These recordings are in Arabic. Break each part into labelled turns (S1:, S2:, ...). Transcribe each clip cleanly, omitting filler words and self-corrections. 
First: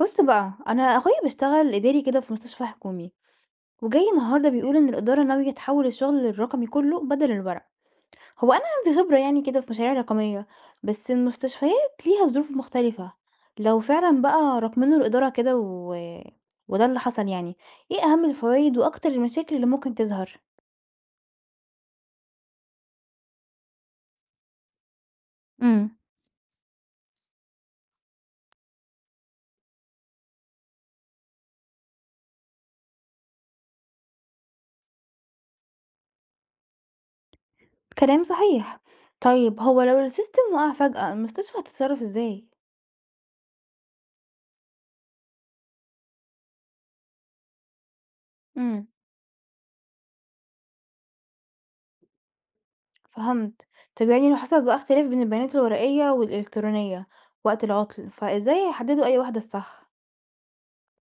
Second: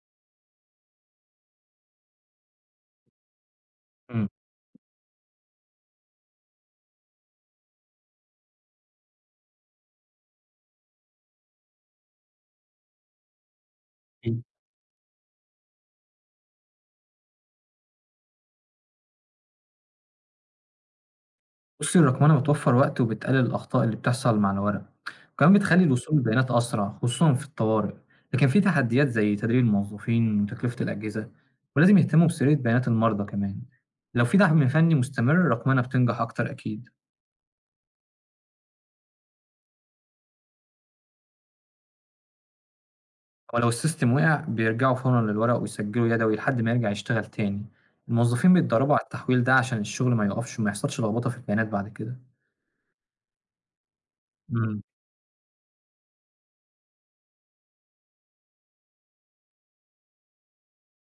S1: بُص بقى، أنا أخويا بيشتغل إداري كده في مستشفى حكومي، وجاي
S2: إمم،
S1: النهارده بيقول إن الإدارة ناوية تحوّل الشغل للرقمي كلّه بدل الورق. هو أنا عندي خبرة يعني كده في مشاريع رقمية، بس المستشفيات ليها ظروف مختلفة. لو فعلًا
S2: أكيد.
S1: بقى راكمين الإدارة كده وده اللي حصل يعني، إيه أهم الفوايد وأكتر المشاكل اللي ممكن تظهر؟
S2: بُصّي الرقمنة بتوفّر وقت وبتقلل الأخطاء اللي بتحصل مع الورق، وكمان بتخلّي
S1: امم،
S2: الوصول للبيانات أسرع خصوصًا في الطوارئ، لكن في تحديات زي تدريب الموظفين وتكلفة الأجهزة، ولازم يهتموا بسرية بيانات المرضى كمان. لو في دعم فني مستمر الرقمنة بتنجح أكتر أكيد،
S1: كلام صحيح. طيب هو لو السيستم وقع فجأة المستشفى هتتصرّف إزاي؟
S2: ولو السيستم وقع بيرجعوا فورًا للورق ويسجلوا يدوي لحد ما يرجع يشتغل تاني. الموظفين
S1: امم.
S2: بيتدربوا على التحويل ده عشان الشغل ما يقفش وما يحصلش لخبطة في البيانات بعد كده.
S1: فهمت. طب يعني لو حصل بقى
S2: إمم.
S1: اختلاف بين البيانات الورقية والإلكترونية وقت العطل فازاي هيحددوا أي واحدة الصح؟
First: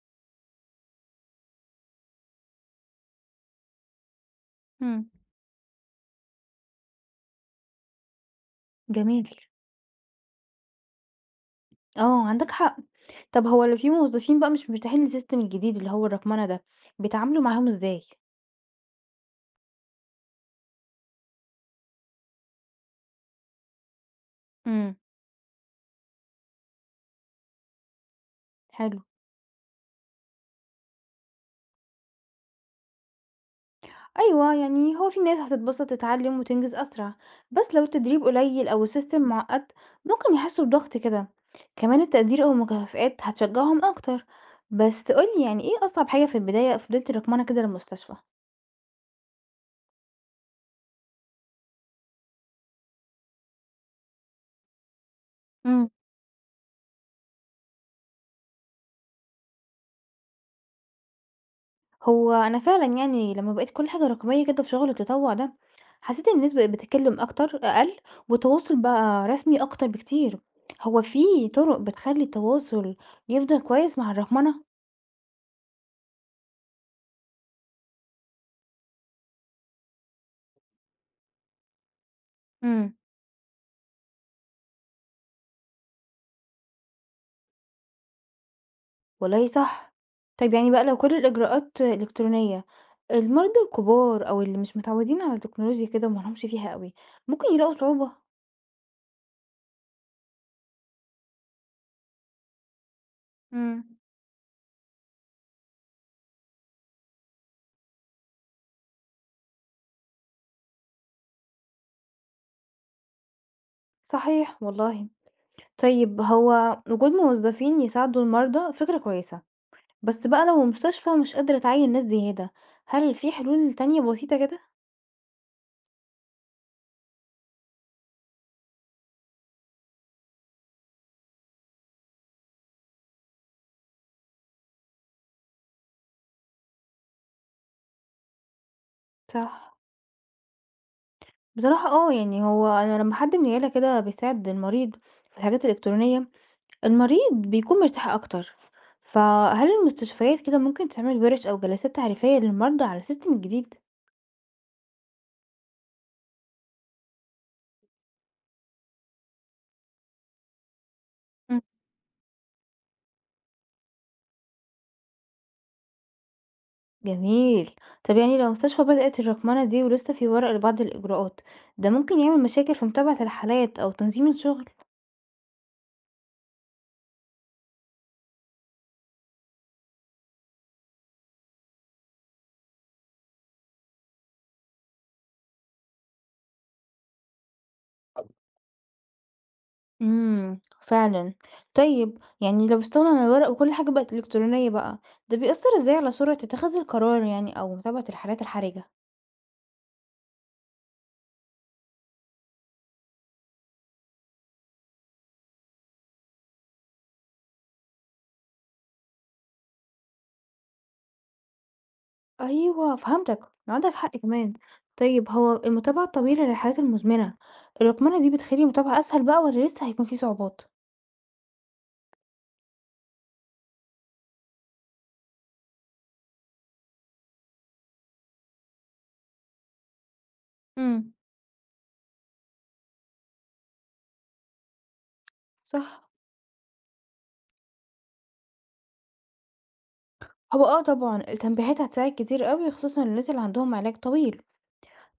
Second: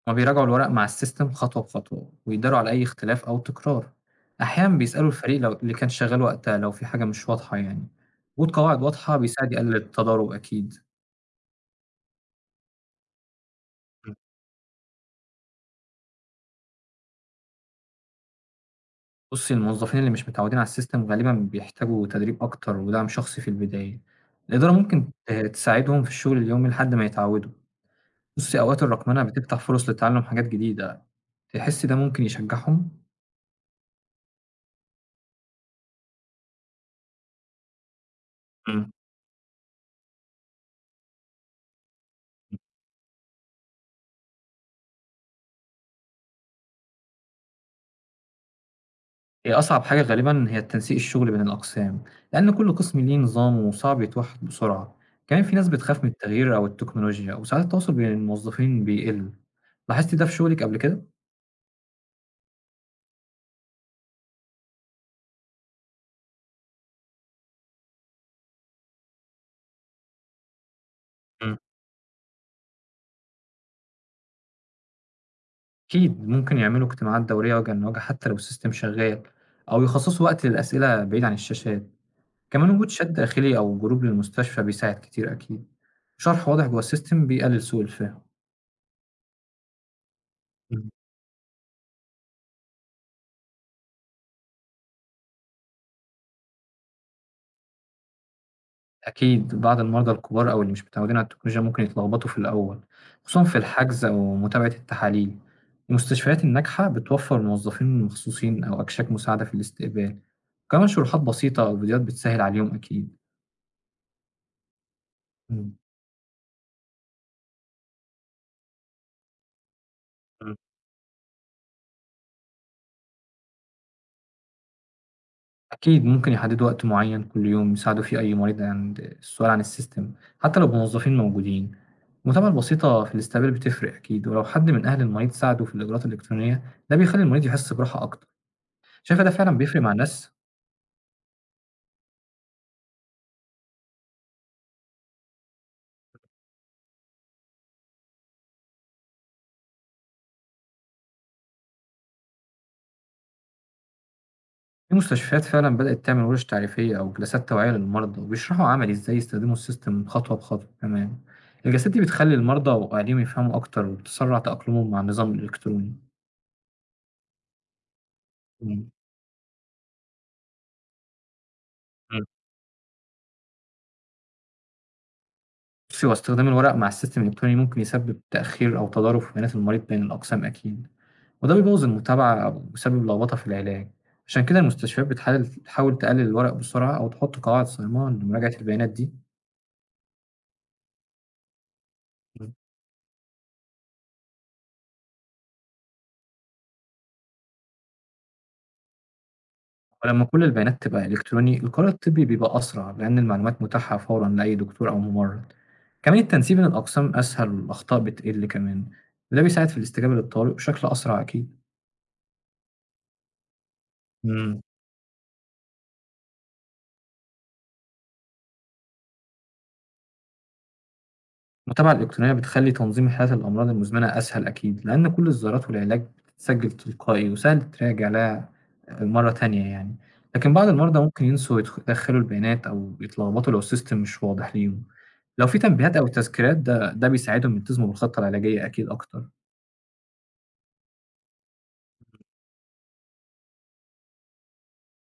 S2: هما بيراجعوا الورق مع السيستم خطوة بخطوة ويداروا على أي اختلاف أو تكرار، أحيانا بيسألوا
S1: مم.
S2: الفريق لو اللي كان شغال وقتها لو في حاجة مش واضحة يعني، وجود قواعد واضحة
S1: جميل.
S2: بيساعد يقلل التضارب أكيد.
S1: اه، عندك حق. طب هو لو في
S2: مم.
S1: موظفين بقى مش مرتاحين للسيستم الجديد اللي هو الرقمنة ده بيتعاملوا معاهم ازاي؟
S2: بصي الموظفين اللي مش متعودين على السيستم غالبا بيحتاجوا تدريب أكتر ودعم شخصي في البداية، الإدارة
S1: مم.
S2: ممكن تساعدهم في الشغل اليومي لحد ما يتعودوا، بصي أوقات
S1: حلو.
S2: الرقمنة بتفتح فرص لتعلم حاجات جديدة، تحسي ده ممكن يشجعهم؟
S1: أيوة، يعني هو في ناس هتتبسط تتعلم وتنجز أسرع، بس لو التدريب قليل أو
S2: مم.
S1: السيستم معقد ممكن يحسوا بضغط كده. كمان التقدير أو المكافآت هتشجعهم أكتر. بس قولي، يعني ايه أصعب حاجة في بداية الرقمنة كده للمستشفى؟
S2: هي أصعب حاجة غالبًا هي تنسيق الشغل بين الأقسام، لأن كل قسم ليه نظامه وصعب يتوحد بسرعة، كمان في ناس
S1: إمم.
S2: بتخاف من التغيير أو التكنولوجيا، وساعات التواصل بين الموظفين بيقل، لاحظتِ ده في شغلِك قبل كده؟
S1: هو أنا فعلًا يعني لمّا بقيت كل حاجة رقمية كده في شغل التطوع ده، حسيت إن الناس بقت بتتكلم أقل، والتواصل بقى رسمي أكتر بكتير. هو في
S2: مم.
S1: طرق بتخلّي التواصل يفضل كويس مع الرقمنة؟
S2: أكيد ممكن يعملوا اجتماعات دورية وجهًا لوجه حتى لو السيستم شغال، أو يخصصوا وقت للأسئلة بعيد عن الشاشات، كمان وجود
S1: إمم،
S2: شات داخلي أو جروب للمستشفى بيساعد كتير أكيد، شرح واضح جوه السيستم بيقلل سوء الفهم.
S1: والله صح. طيب يعني بقى لو كل الإجراءات إلكترونية، المرضى الكبار أو اللي مش متعودين على التكنولوجيا كده وما لهمش فيها أوي، ممكن يلاقوا صعوبة؟
S2: أكيد بعض المرضى الكبار أو اللي مش متعودين على التكنولوجيا ممكن يتلخبطوا في الأول، خصوصا في
S1: إمم،
S2: الحجز أو متابعة التحاليل. المستشفيات الناجحة بتوفر موظفين مخصوصين أو أكشاك مساعدة في الاستقبال، كمان شروحات بسيطة أو فيديوهات بتسهل عليهم أكيد.
S1: صحيح والله.
S2: مم.
S1: طيب هو وجود موظفين يساعدوا المرضى فكرة كويسة، بس بقى
S2: مم.
S1: لو المستشفى مش قادرة تعين ناس زيادة، هل في حلول تانية بسيطة كده؟
S2: أكيد ممكن يحددوا وقت معين كل يوم يساعدوا فيه أي مريض عند السؤال عن السيستم، حتى لو بموظفين موجودين. المتابعة البسيطة في الاستقبال بتفرق أكيد، ولو حد من أهل المريض ساعده في الإجراءات الإلكترونية ده بيخلي المريض يحس براحة أكتر. شايفة ده فعلا
S1: صح.
S2: بيفرق مع الناس؟
S1: بصراحة اه، يعني هو أنا لما حد من العيلة كده بيساعد المريض في الحاجات الإلكترونية المريض بيكون مرتاح أكتر. فهل المستشفيات كده ممكن تعمل ورش أو جلسات تعريفية للمرضى على السيستم الجديد؟
S2: في مستشفيات فعلا بدأت تعمل ورش تعريفية أو جلسات توعية للمرضى وبيشرحوا عملي إزاي يستخدموا السيستم خطوة بخطوة كمان.
S1: مم.
S2: الجلسات دي بتخلي المرضى وأهاليهم يفهموا أكتر وبتسرع تأقلمهم مع النظام الإلكتروني.
S1: جميل. طب يعني لو المستشفى
S2: مم.
S1: بدأت الرقمنة دي ولسه في ورق لبعض الإجراءات ده ممكن
S2: مم.
S1: يعمل مشاكل في متابعة الحالات أو تنظيم الشغل؟
S2: بصي هو استخدام الورق مع السيستم الإلكتروني ممكن يسبب تأخير أو تضارب في بيانات المريض بين الأقسام أكيد، وده بيبوظ المتابعة أو بيسبب لخبطة في العلاج. عشان كده المستشفيات بتحاول تحاول تقلل الورق بسرعة أو تحط قواعد صيانة لمراجعة البيانات دي.
S1: إمم، فعلًا. طيب يعني لو استغنوا عن الورق وكل حاجة بقت إلكترونية بقى، ده بيأثّر إزاي على سرعة اتخاذ القرار يعني أو متابعة الحالات الحرجة؟
S2: ولما كل البيانات تبقى إلكتروني القرار الطبي بيبقى أسرع لأن المعلومات متاحة فورا لأي دكتور أو ممرض، كمان التنسيق بين الأقسام أسهل والأخطاء بتقل كمان، وده بيساعد في الاستجابة للطوارئ بشكل أسرع أكيد.
S1: أيوه فهمتك، عندك حق كمان.
S2: مم.
S1: طيب هو المتابعة الطويلة للحالات المزمنة، الرقمنة دي بتخلي المتابعة أسهل بقى والّا لسه هيكون في صعوبات؟
S2: المتابعة الإلكترونية بتخلي تنظيم حالات الأمراض المزمنة أسهل أكيد، لأن كل الزيارات والعلاج بتتسجل تلقائي وسهل تراجع لها مرة تانية يعني. لكن بعض المرضى
S1: إمم،
S2: ممكن ينسوا يدخلوا البيانات أو يتلخبطوا لو السيستم مش واضح ليهم. لو في تنبيهات
S1: صح.
S2: أو تذكيرات ده بيساعدهم يلتزموا بالخطة العلاجية أكيد أكتر.
S1: هو آه طبعًا، التنبيهات هتساعد كتير أوي خصوصًا للناس اللي عندهم علاج طويل.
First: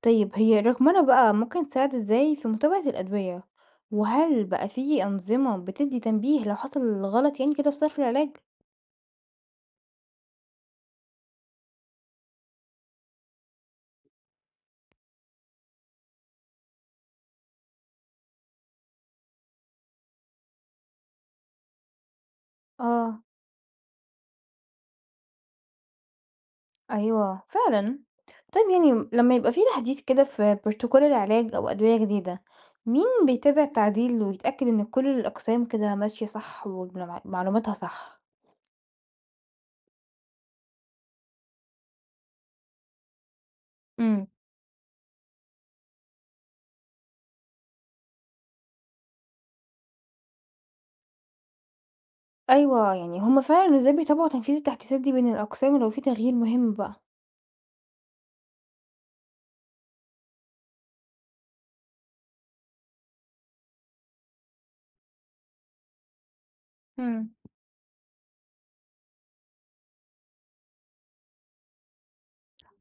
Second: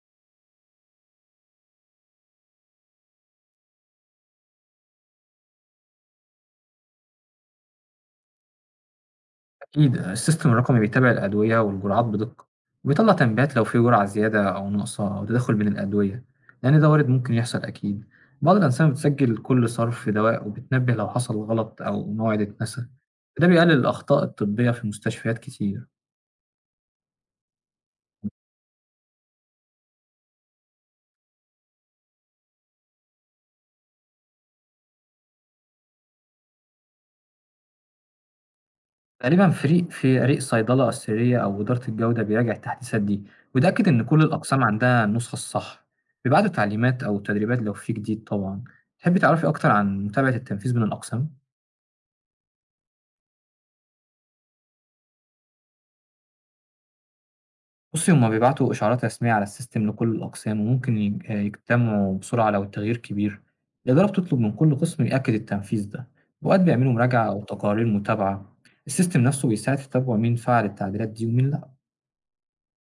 S1: طيب هي الرقمنة بقى ممكن تساعد ازاي في متابعة الأدوية، وهل بقى في أنظمة بتدي تنبيه لو حصل غلط يعني كده في صرف العلاج؟
S2: أكيد السيستم الرقمي بيتابع الأدوية والجرعات بدقة، وبيطلع تنبيهات لو في جرعة زيادة أو ناقصة أو تدخل بين الأدوية، لأن ده وارد ممكن يحصل أكيد. بعض الأنسنة بتسجل كل صرف في دواء وبتنبه لو حصل غلط أو موعد اتنسى،
S1: اه،
S2: ده بيقلل الأخطاء الطبية في مستشفيات كتير.
S1: ايوه فعلا. طيب يعني لما يبقى في تحديث كده في بروتوكول العلاج او ادويه جديده، مين بيتابع التعديل ويتاكد ان كل الاقسام كده ماشيه صح ومعلوماتها صح؟
S2: تقريبا فريق صيدلة السرية أو إدارة الجودة بيراجع التحديثات دي ويتأكد إن كل
S1: امم.
S2: الأقسام عندها النسخة الصح. بيبعتوا تعليمات أو تدريبات لو في جديد طبعا. تحبي تعرفي أكتر عن متابعة التنفيذ بين الأقسام؟
S1: ايوه، يعني هما فعلا ازاي بيتابعوا تنفيذ التحديثات دي بين الاقسام لو في تغيير مهم
S2: بُصّي، هُم بيبعتوا إشعارات رسمية على السيستم لكل الأقسام، وممكن يج آه، يجتمعوا بسرعة لو التغيير كبير. الإدارة بتطلب من كل قسم يأكد التنفيذ ده، وأوقات بيعملوا مراجعة
S1: بقى؟
S2: أو تقارير متابعة. السيستم نفسه بيساعد في تتابعوا مين فعل التعديلات دي ومين لأ.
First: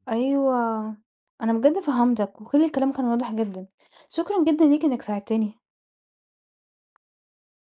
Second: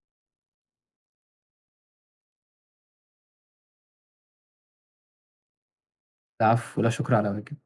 S1: أيوه. أنا بجد فهمتك، وكل الكلام كان واضح جدًا. شكرًا جدًا ليك إنك ساعدتني.
S2: العفو، لا شكر على واجب.